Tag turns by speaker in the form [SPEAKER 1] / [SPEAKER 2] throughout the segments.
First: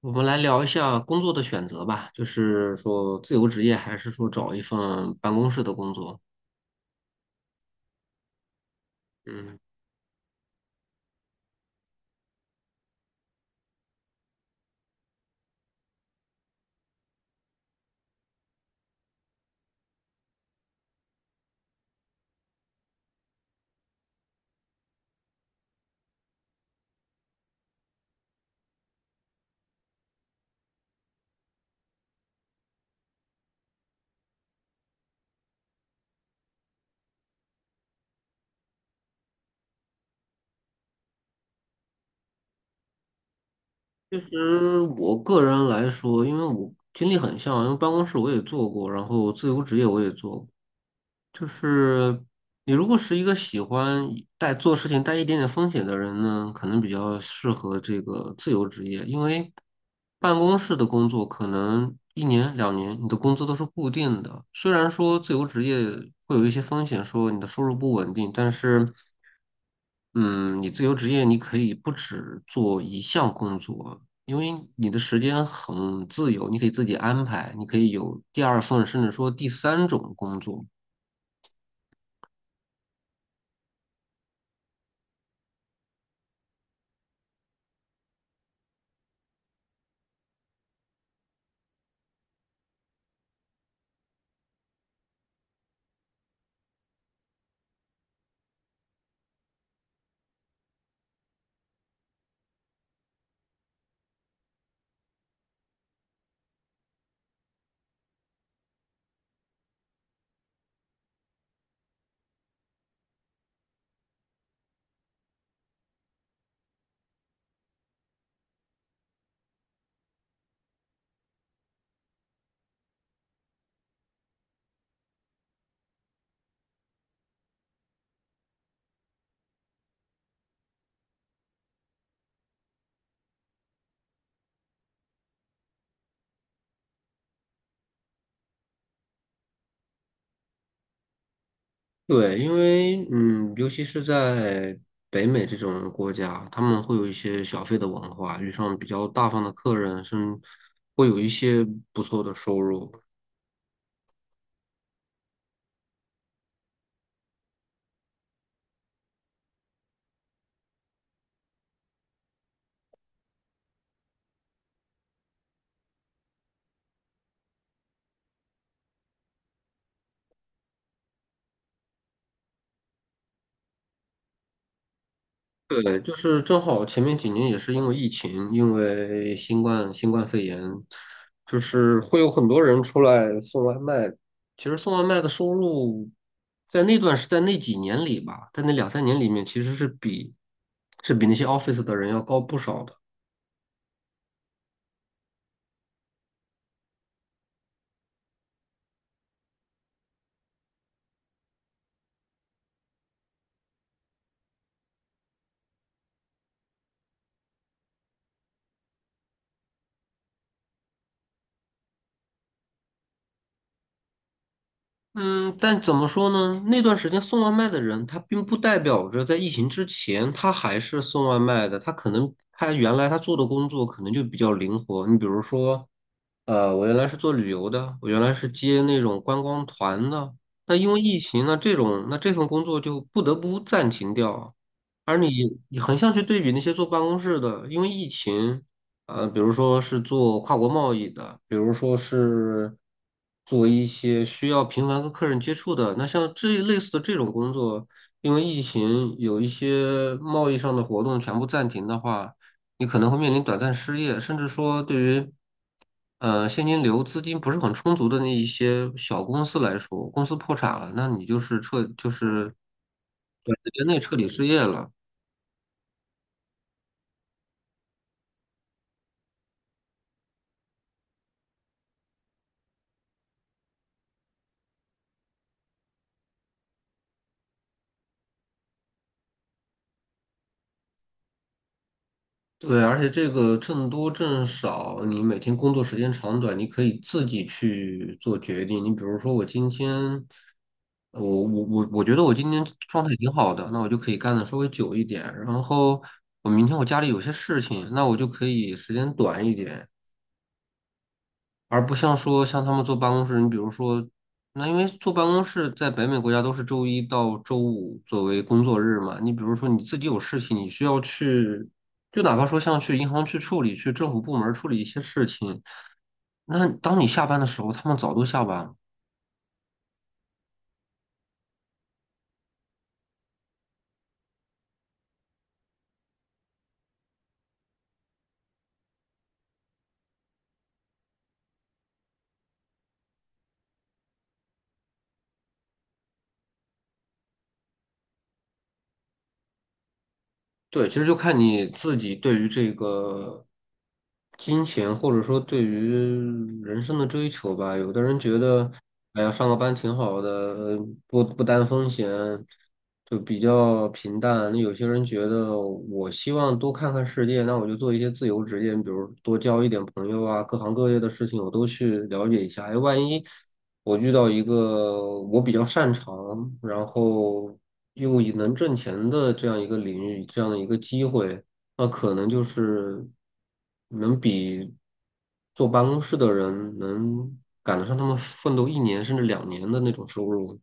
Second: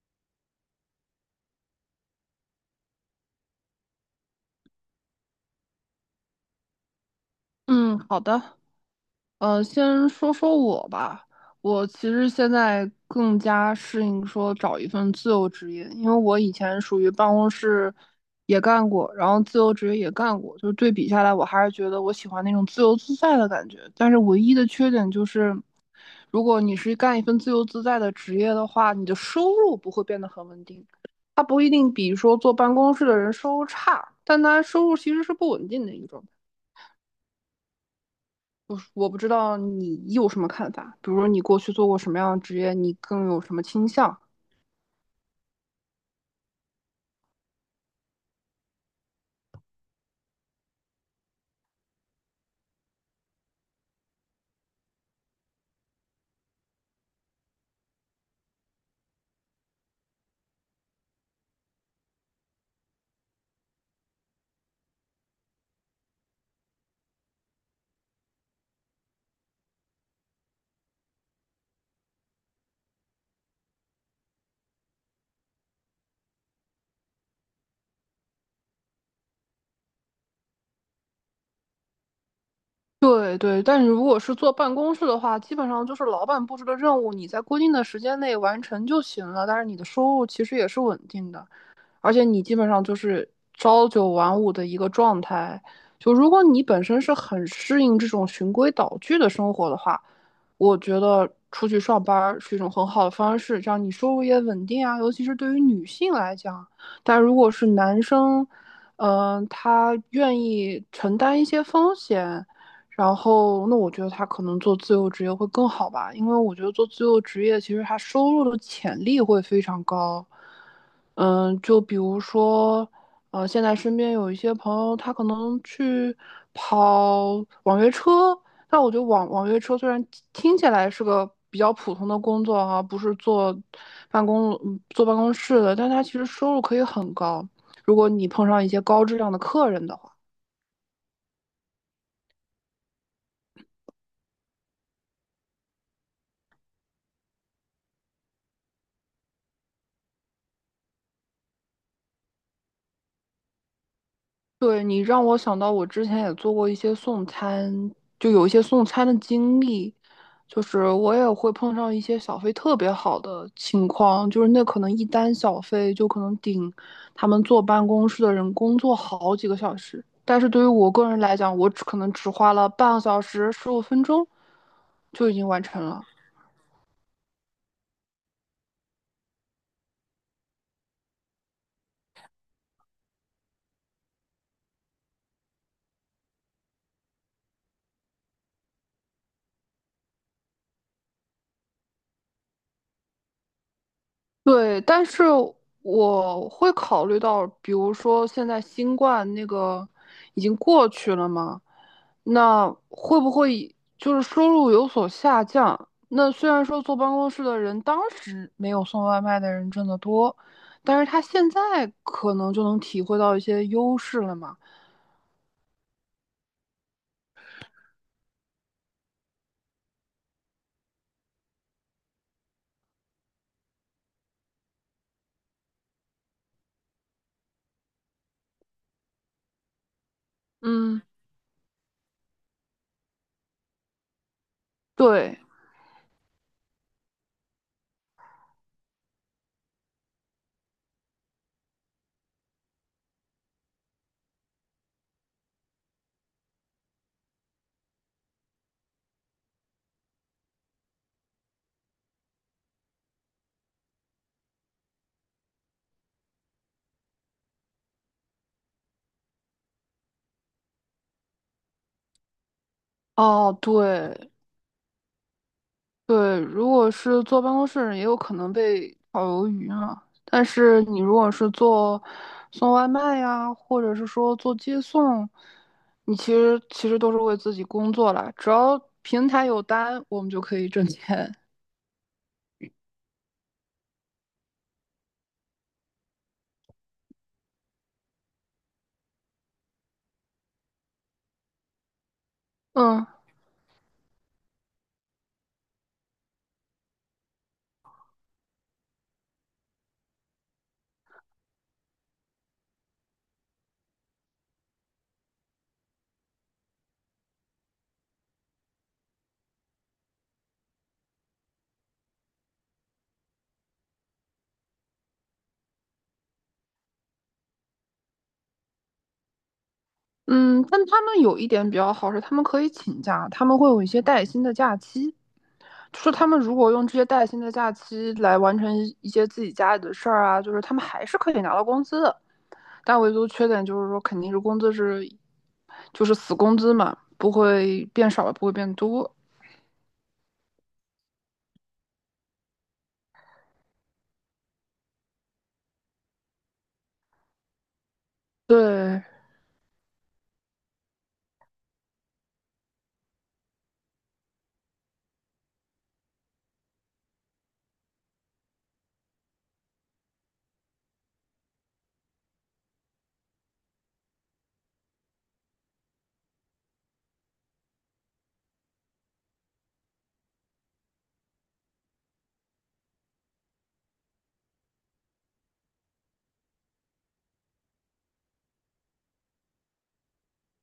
[SPEAKER 1] 我们来聊一下工作的选择吧，就是说自由职业还是说找一份办公室的工作？
[SPEAKER 2] 嗯，好的。
[SPEAKER 1] 嗯，
[SPEAKER 2] 先说说我吧。我其实现在更加适应说找一份自由职业，因为我以前属于办公室也干过，然后自由职业也干过，就是对比下来，我还是觉得我喜欢那种自由自在的感觉。但是唯一的缺点就是，如果你是干一份自由自在的职业的话，你的收入不会变得很稳定。它不一定比说坐办公室的人收入差，但它收入其实是不稳定的一种。我不知道你有什么看法，比如说你过去做过什么样的职业，你更有什么倾向？
[SPEAKER 1] 其实我个人来说，因为我经历很像，因为办公室我也做过，然后自由职业我也做过。就是你如果是一个喜欢带做事情带一点点风险的人呢，可能比较适合这个自由职业，因为办公室的工作可能一年两年你的工资都是固定的，虽然说自由职业会有一些风险，说你的收入不稳定，但是。嗯，你自由职业，你可以不只做一项工作，因为你的时间很自由，你可以自己安排，你可以有第二份，甚至说第三种工作。
[SPEAKER 2] 对对，但是如果是做办公室的话，基本上就是老板布置的任务，你在规定的时间内完成就行了，但是你的收入其实也是稳定的。而且你基本上就是朝九晚五的一个状态。就如果你本身是很适应这种循规蹈矩的生活的话，我觉得出去上班是一种很好的方式，这样你收入也稳定啊。尤其是对于女性来讲，但如果是男生，他愿意承担一些风险，然后，那我觉得他可能做自由职业会更好吧，因为我觉得做自由职业其实他收入的潜力会非常高。嗯，就比如说，现在身边有一些朋友，他可能去跑网约车，但我觉得网约车虽然听起来是个比较普通的工作哈、不是坐办公室的，但他其实收入可以很高，如果你碰上一些高质量的客人的话。
[SPEAKER 1] 对，因为尤其是在北美这种国家，他们会有一些小费的文化，遇上比较大方的客人，甚至会有一些不错的收入。
[SPEAKER 2] 对，你让我想到我之前也做过一些送餐，就有一些送餐的经历，就是我也会碰上一些小费特别好的情况，就是那可能一单小费就可能顶他们坐办公室的人工作好几个小时，但是对于我个人来讲，我只可能只花了半个小时、十五分钟就已经完成
[SPEAKER 1] 对，
[SPEAKER 2] 了。
[SPEAKER 1] 就是正好前面几年也是因为疫情，因为新冠肺炎，就是会有很多人出来送外卖。其实送外卖的收入，在那几年里吧，在那两三年里面，其实比那些 office 的人要高不少的。
[SPEAKER 2] 对，但是我会考虑到，比如说现在新冠那个已经过去了嘛，那会不会就是收入有所下降？那虽然说坐办公室的人当时没有送外卖的人挣得多，但是他现在可能就能体会到一些优势了嘛。
[SPEAKER 1] 嗯，但怎么说呢？那段时间送外卖的人，他并不代表着在疫情之前他还是送外卖的，他可能他原来他做的工作可能就比较灵活。你比如说。我原来是做旅游的，我原来是接那种观光团的。那因为
[SPEAKER 2] 嗯，
[SPEAKER 1] 疫情那这份工作就不得不暂停掉。而你
[SPEAKER 2] 对，
[SPEAKER 1] 你横向去对比那些做办公室的，因为疫情，比如说是做跨国贸易的，比如说是做一些需要频繁跟客人接触的，那像这一类似的这种工作，因为疫情有一些贸易上的活动全部暂停的话。你可能会面临短暂失业，甚至说对于现金流资金不是很充足的那一些小公司来说，公司破产了，那你就是
[SPEAKER 2] 哦，
[SPEAKER 1] 短时间内彻底
[SPEAKER 2] 对，
[SPEAKER 1] 失业了。
[SPEAKER 2] 对，如果是坐办公室的人也有可能被炒鱿鱼啊。但是你如果是做送外卖呀，或者是说做接送，你其实都是为自己工作啦。只要平台有单，我们就可以挣钱。
[SPEAKER 1] 对，而且这个挣多挣少，你每天工作时间长短，你可以自己去做决定。你比如说，我今天，我觉得我今天状
[SPEAKER 2] 嗯
[SPEAKER 1] 态挺好的，那我就可以干的稍微久一点。然后我明天我家里有些事情，那我就可以时间短一点。而不像说像他们坐办公室，你比如说，那因为坐办公室在北美国家都是周一到周五作为工作日嘛，你比如说你自己有事情，你需要去，就哪怕说像去银行去处理，去政府部门处理一些事情，那当你下班的时候，他们早都下班了。
[SPEAKER 2] 嗯，但他们有一点比较好是，他们可以请假，他们会有一些带薪的假期。就是他们如果用这些带薪的假期来完成一些自己家里的事儿啊，就是他们还是可以拿到工资的。但唯独缺点就是说，肯定是工资是就是死工资嘛，不会变少，不会变多。
[SPEAKER 1] 对，其实就看你自己对于这个金钱，或者说对于人生的追求吧。有的人觉得，
[SPEAKER 2] 对
[SPEAKER 1] 哎呀，上个班挺好的，呃不担风险，就比较平淡。那有些人觉得，我希望多看看世界，那我就做一些自由职业，比如多交一点朋友啊，各行各业的事情我都去了解一下。哎，万一我遇到一个我比较擅长，然后又以能挣钱的这样一个领域，这样的一个机会，那可能就是能比坐办公室的人能赶得上他们奋斗一年甚至两年的那种收入。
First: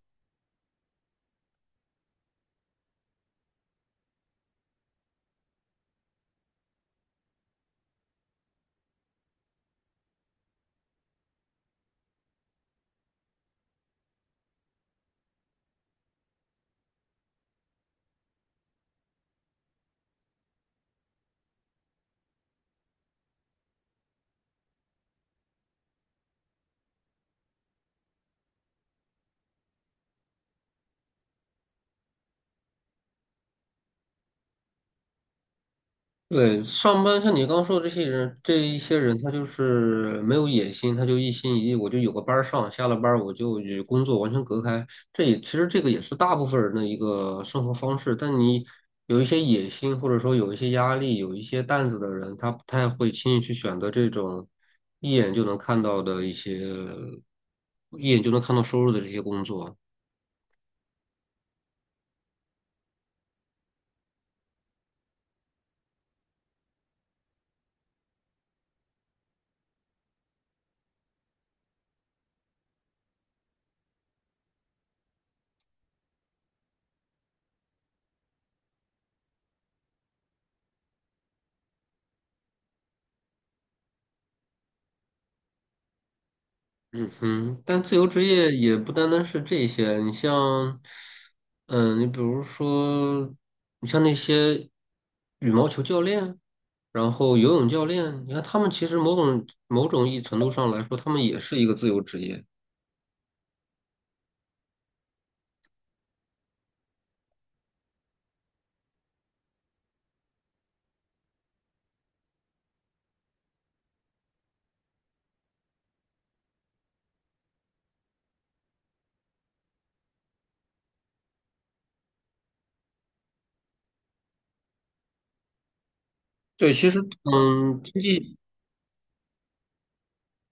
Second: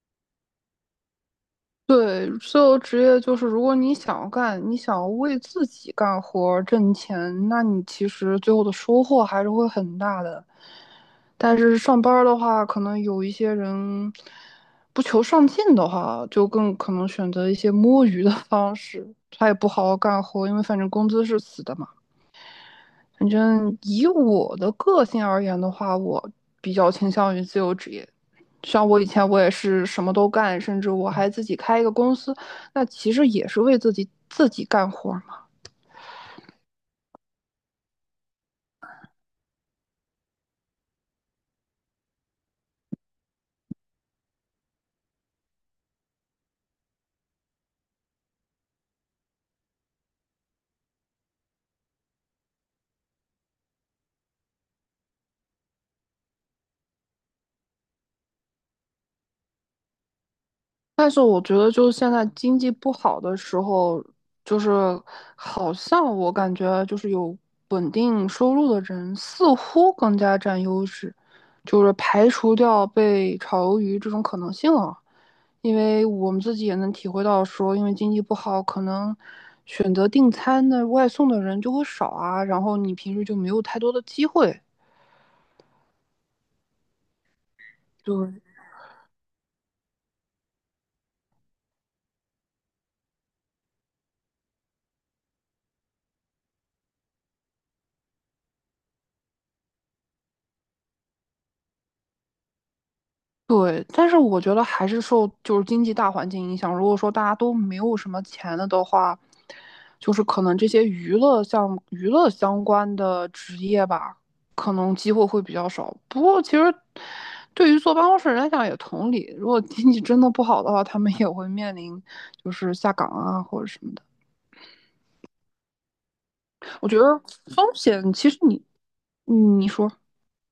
[SPEAKER 2] 对，所有职业就是，如果你想要干，你想要为自己干活挣钱，那你其实最后的收获还是会很大的。但是上班的话，可能有一些人不求上进的话，就更可能选择一些摸鱼的方式，他也不好好干活，因为反正工资是死的嘛。反正以我的个性而言的话，我比较倾向于自由职业。像我以前我也是什么都干，甚至我还自己开一个公司，那其实也是为自己干活，
[SPEAKER 1] 对，上班像你刚说的这些人，这一些人他就是没有野心，他就一心一意，我就有个班儿上，下了班儿我就与工作完全隔开。这也其实这个也是大部分人的一个生活方式。但你有一些野心，或者说有一些压力，有一些担子的人，他不太会轻易去选择这种一眼就能看到的一些，一眼就能看到收入的这些工作。
[SPEAKER 2] 但是我觉得，就是现在经济不好的时候，就是好像我感觉就是有稳定收入的人似乎更加占优势，就是排除掉被炒鱿鱼这种可能性了。因为我们自己也能体会到说，因为经济不好，可能选择订餐的外送的人就会少啊，然后你平时就没有太多的机会。
[SPEAKER 1] 嗯哼，但自由职
[SPEAKER 2] 对，
[SPEAKER 1] 业也不单单是这些，你像，你比如说，你像那些羽毛球教练，然后游泳教练，你看他们其实某种意义程度上来说，他们也是一个自由职业。
[SPEAKER 2] 对，但是我觉得还是受就是经济大环境影响。如果说大家都没有什么钱了的话，就是可能这些娱乐相关的职业吧，可能机会会比较少。不过其实对于坐办公室人来讲也同理，如果经济真的不好的话，他们也会面临就是下岗啊或者什么的。
[SPEAKER 1] 对，
[SPEAKER 2] 我
[SPEAKER 1] 其
[SPEAKER 2] 觉
[SPEAKER 1] 实，
[SPEAKER 2] 得风
[SPEAKER 1] 经
[SPEAKER 2] 险其
[SPEAKER 1] 济
[SPEAKER 2] 实你，嗯，你说。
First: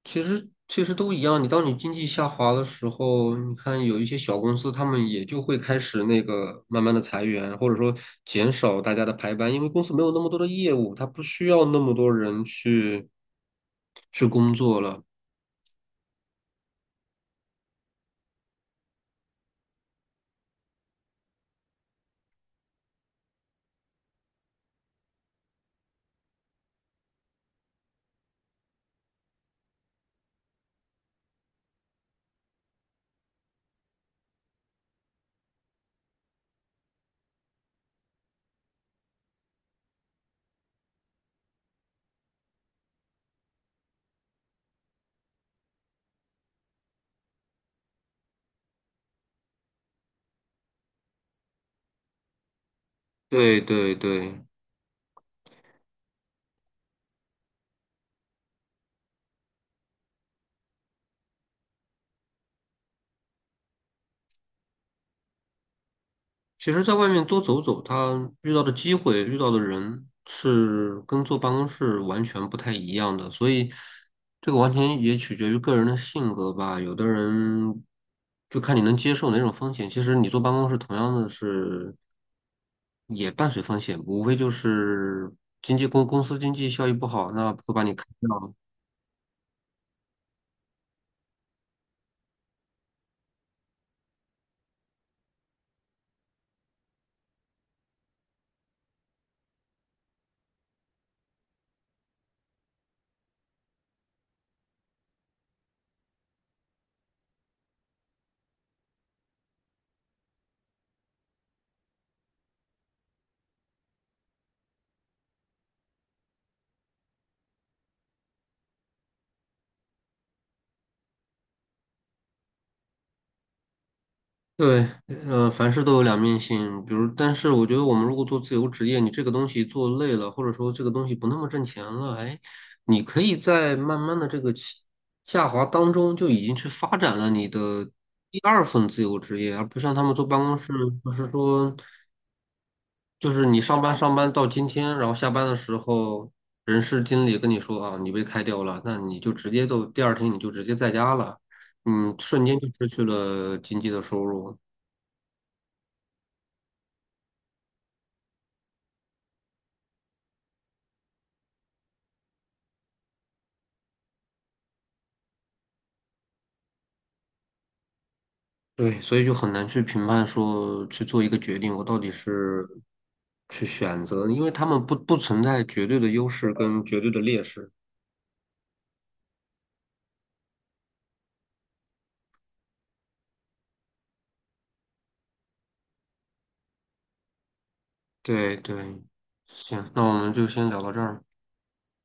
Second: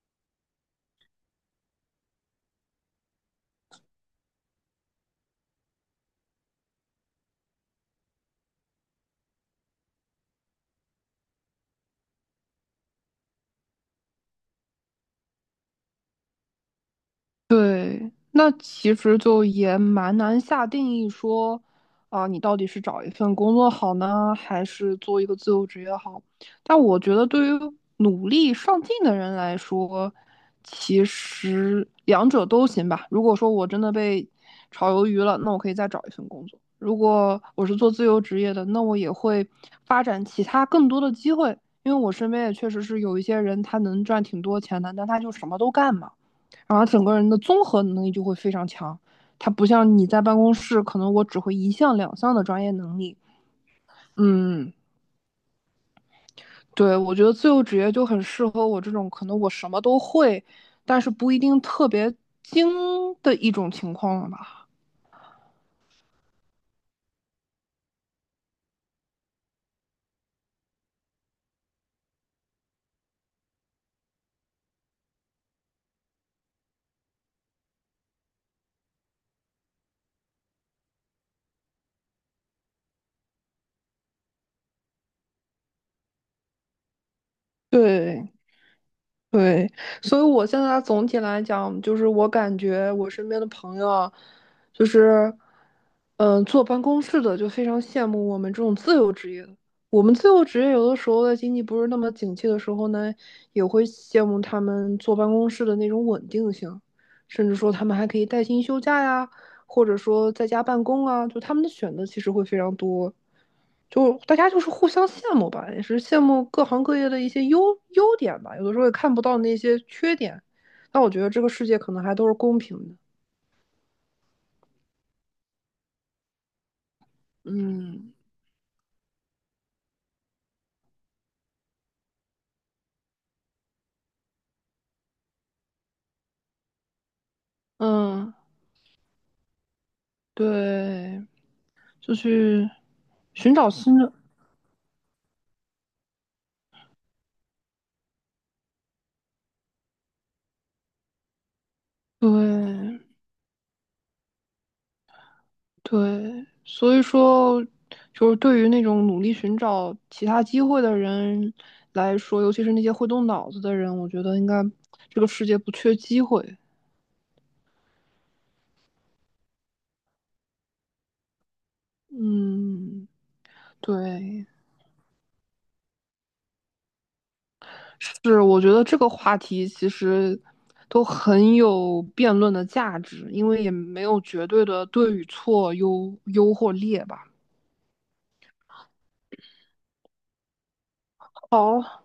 [SPEAKER 1] 其实都一样，你当你经济下滑的时候，你看有一些小公司，他们也就会开始那个慢慢的裁员，或者说减少大家的排班，因为公司没有那么多的业务，他不需要那么多人去工作了。
[SPEAKER 2] 对，那其实就也蛮难下定义说，你到底是找一份工作好呢，还是做一个自由职业好？但我觉得，对于努力上进的人来说，其实两者都行吧。如果说我真的被炒鱿鱼了，那我可以再找一份工作；如果我是做自由职业的，那我也会发展其他更多的机会。因为我身边也确实是有一些人，他能赚挺多钱的，但他就什么都干嘛。然后整个人的综合能力就会非常强。他不像你在办公室，可能我只会一项两项的专业能力。
[SPEAKER 1] 对对对，
[SPEAKER 2] 嗯，对，我觉得自由职业就很适合我这种可能我什么都会，但是不一定特别精的一种情况了吧。
[SPEAKER 1] 其实，在外面多走走，他遇到的机会、遇到的人是跟坐办公室完全不太一样的，所以这个完全也取决于个人的性格吧。有的人就看你能接受哪种风险。其实你坐办公室同样的是也伴随风险，无非就是经济公司经济效益不好，那会把你开掉；
[SPEAKER 2] 对，对，所以我现在总体来讲，就是我感觉我身边的朋友啊就是，坐办公室的就非常羡慕我们这种自由职业的。我们自由职业有的时候在经济不是那么景气的时候呢，也会羡慕他们坐办公室的那种稳定性，甚至说他们还可以带薪休假呀，或者说在家办公啊，就他们的选择其实会非常多。就大家就是互相羡慕吧，也是羡慕各行各业的一些优点吧，有的时候也看不到那些缺点。那我觉得这个世界可能还都是公平的。
[SPEAKER 1] 对，凡事都有两面性。比如，但是我觉得我们
[SPEAKER 2] 嗯
[SPEAKER 1] 如果做自由职业，你这个东西做累了，或者说这个东西不那么挣钱了，哎，你可以在慢慢的这个下滑当中就已经去发展了你的
[SPEAKER 2] 嗯，
[SPEAKER 1] 第二份自由职业，而不像他们坐办公室，就
[SPEAKER 2] 对，
[SPEAKER 1] 是说，
[SPEAKER 2] 就去
[SPEAKER 1] 就是
[SPEAKER 2] 寻
[SPEAKER 1] 你
[SPEAKER 2] 找
[SPEAKER 1] 上班
[SPEAKER 2] 新的，
[SPEAKER 1] 上班到今天，然后下班的时候，人事经理跟你说啊，你被开掉了，那你就直接都第二天你就直接在家了，嗯，瞬间就失
[SPEAKER 2] 对。
[SPEAKER 1] 去了经济的收入。
[SPEAKER 2] 对，所以说，就是对于那种努力寻找其他机会的人来说，尤其是那些会动脑子的人，我觉得应该这个世界不缺机会。
[SPEAKER 1] 对，所以就很难去评判说去做一个决定，我到底是
[SPEAKER 2] 嗯，
[SPEAKER 1] 去选择，因
[SPEAKER 2] 对，
[SPEAKER 1] 为他们不存在绝对的优势跟绝对的劣势。
[SPEAKER 2] 是，我觉得这个话题其实都很有辩论的价值，因为也没有绝对的对与错、优或劣吧。
[SPEAKER 1] 对对，行，那我们就先聊到这儿。
[SPEAKER 2] 好，